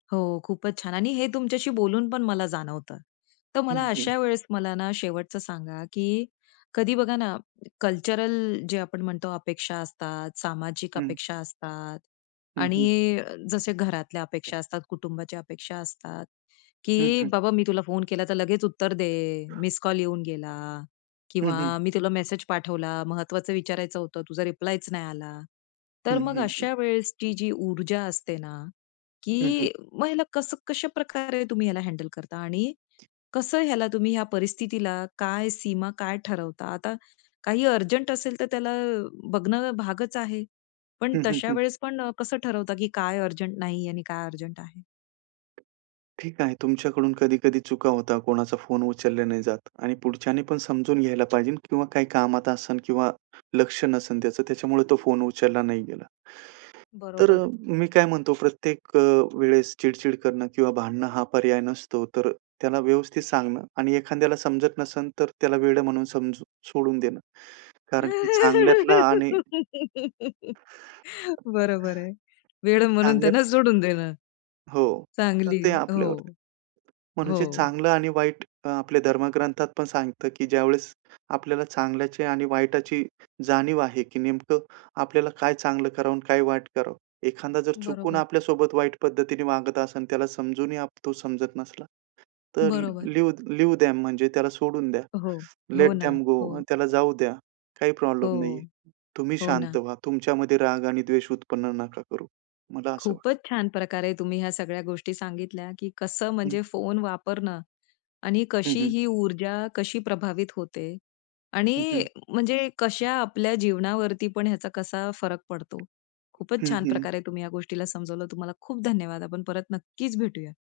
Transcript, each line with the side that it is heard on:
left: हो खूपच छान आणि हे तुमच्याशी बोलून पण मला जाणवतं. तर
right: हं,
left: मला
right: हं.
left: अशा वेळेस मला ना शेवटचं सांगा? की कधी बघा ना कल्चरल जे आपण म्हणतो अपेक्षा असतात, सामाजिक
right: हं.
left: अपेक्षा असतात
right: हं, हं.
left: आणि जसे घरातल्या अपेक्षा असतात, कुटुंबाच्या अपेक्षा असतात
right: हं,
left: की
right: हं.
left: बाबा मी तुला फोन केला तर लगेच उत्तर दे मिस्ड कॉल येऊन गेला
right: हं, हं.
left: किंवा मी तुला मेसेज पाठवला महत्त्वाचं विचारायचं होतं तुझा रिप्लायच नाही आला. तर
right: हं,
left: मग
right: हं, हं.
left: अशा वेळेसची जी ऊर्जा असते ना
right: हं, हं.
left: की मग ह्याला कसं कशा प्रकारे तुम्ही ह्याला हँडल करता आणि कसं ह्याला तुम्ही ह्या परिस्थितीला काय सीमा, काय ठरवता? आता काही अर्जंट असेल तर त्याला बघणं भागच आहे. पण
right: हं, हं,
left: तशा
right: हं.
left: वेळेस पण कसं ठरवता की काय अर्जंट नाही आणि काय अर्जंट आहे?
right: ठीक आहे तुमच्याकडून कधी-कधी चुका होता. कोणाचा फोन उचलला नाही जात आणि पुढच्याने पण समजून घ्यायला पाहिजे किंवा काही कामात असेल किंवा लक्ष नसेल त्याचं त्याच्यामुळे तो फोन उचलला नाही गेला. तर
left: बरोबर.
right: मी काय म्हणतो प्रत्येक वेळेस अ, चिडचिड करणं किंवा भांडणं हा पर्याय नसतो. तर त्याला व्यवस्थित सांगणं आणि एखाद्याला समजत नसेल तर त्याला वेडं म्हणून समजून सोडून देणं. कारण की चांगल्यातला आणि
left: बरोबर आहे. वेड म्हणून त्यांना
right: चांगल्यातला
left: सोडून देणं
right: हो तर
left: चांगली
right: ते
left: आहे
right: आपल्यावरती.
left: हो,
right: म्हणून जे
left: हो.
right: चांगलं आणि वाईट अ, आपल्या धर्मग्रंथात पण सांगतं की ज्यावेळेस आपल्याला चांगल्याचे आणि वाईटाची जाणीव आहे की नेमकं आपल्याला काय चांगलं करावं आणि काय वाईट करावं. एखादा जर चुकून
left: बरोबर.
right: आपल्यासोबत वाईट पद्धतीने वागत असेल त्याला समजूनही आप तो समजत नसला, तर
left: बरोबर.
right: लिव लीव्ह देम म्हणजे त्याला सोडून द्या.
left: हो, हो
right: लेट
left: ना
right: देम गो
left: हो.
right: त्याला जाऊ द्या. काही प्रॉब्लेम नाहीये.
left: हो,
right: तुम्ही
left: हो
right: शांत
left: ना.
right: व्हा. तुमच्यामध्ये राग आणि द्वेष उत्पन्न नका करू. मला असं वाटतं.
left: खूपच छान प्रकारे तुम्ही ह्या सगळ्या गोष्टी सांगितल्या की कसं
right: हं.
left: म्हणजे फोन वापरणं आणि
right: हं,
left: कशी
right: हं.
left: ही ऊर्जा, कशी प्रभावित होते
right: हं,
left: आणि
right: हं.
left: म्हणजे कशा आपल्या जीवनावरती पण ह्याचा कसा फरक पडतो. खूपच
right: हं,
left: छान
right: हं.
left: प्रकारे तुम्ही ह्या गोष्टीला समजावलं. तुम्हाला खूप धन्यवाद. आपण परत नक्कीच भेटूया.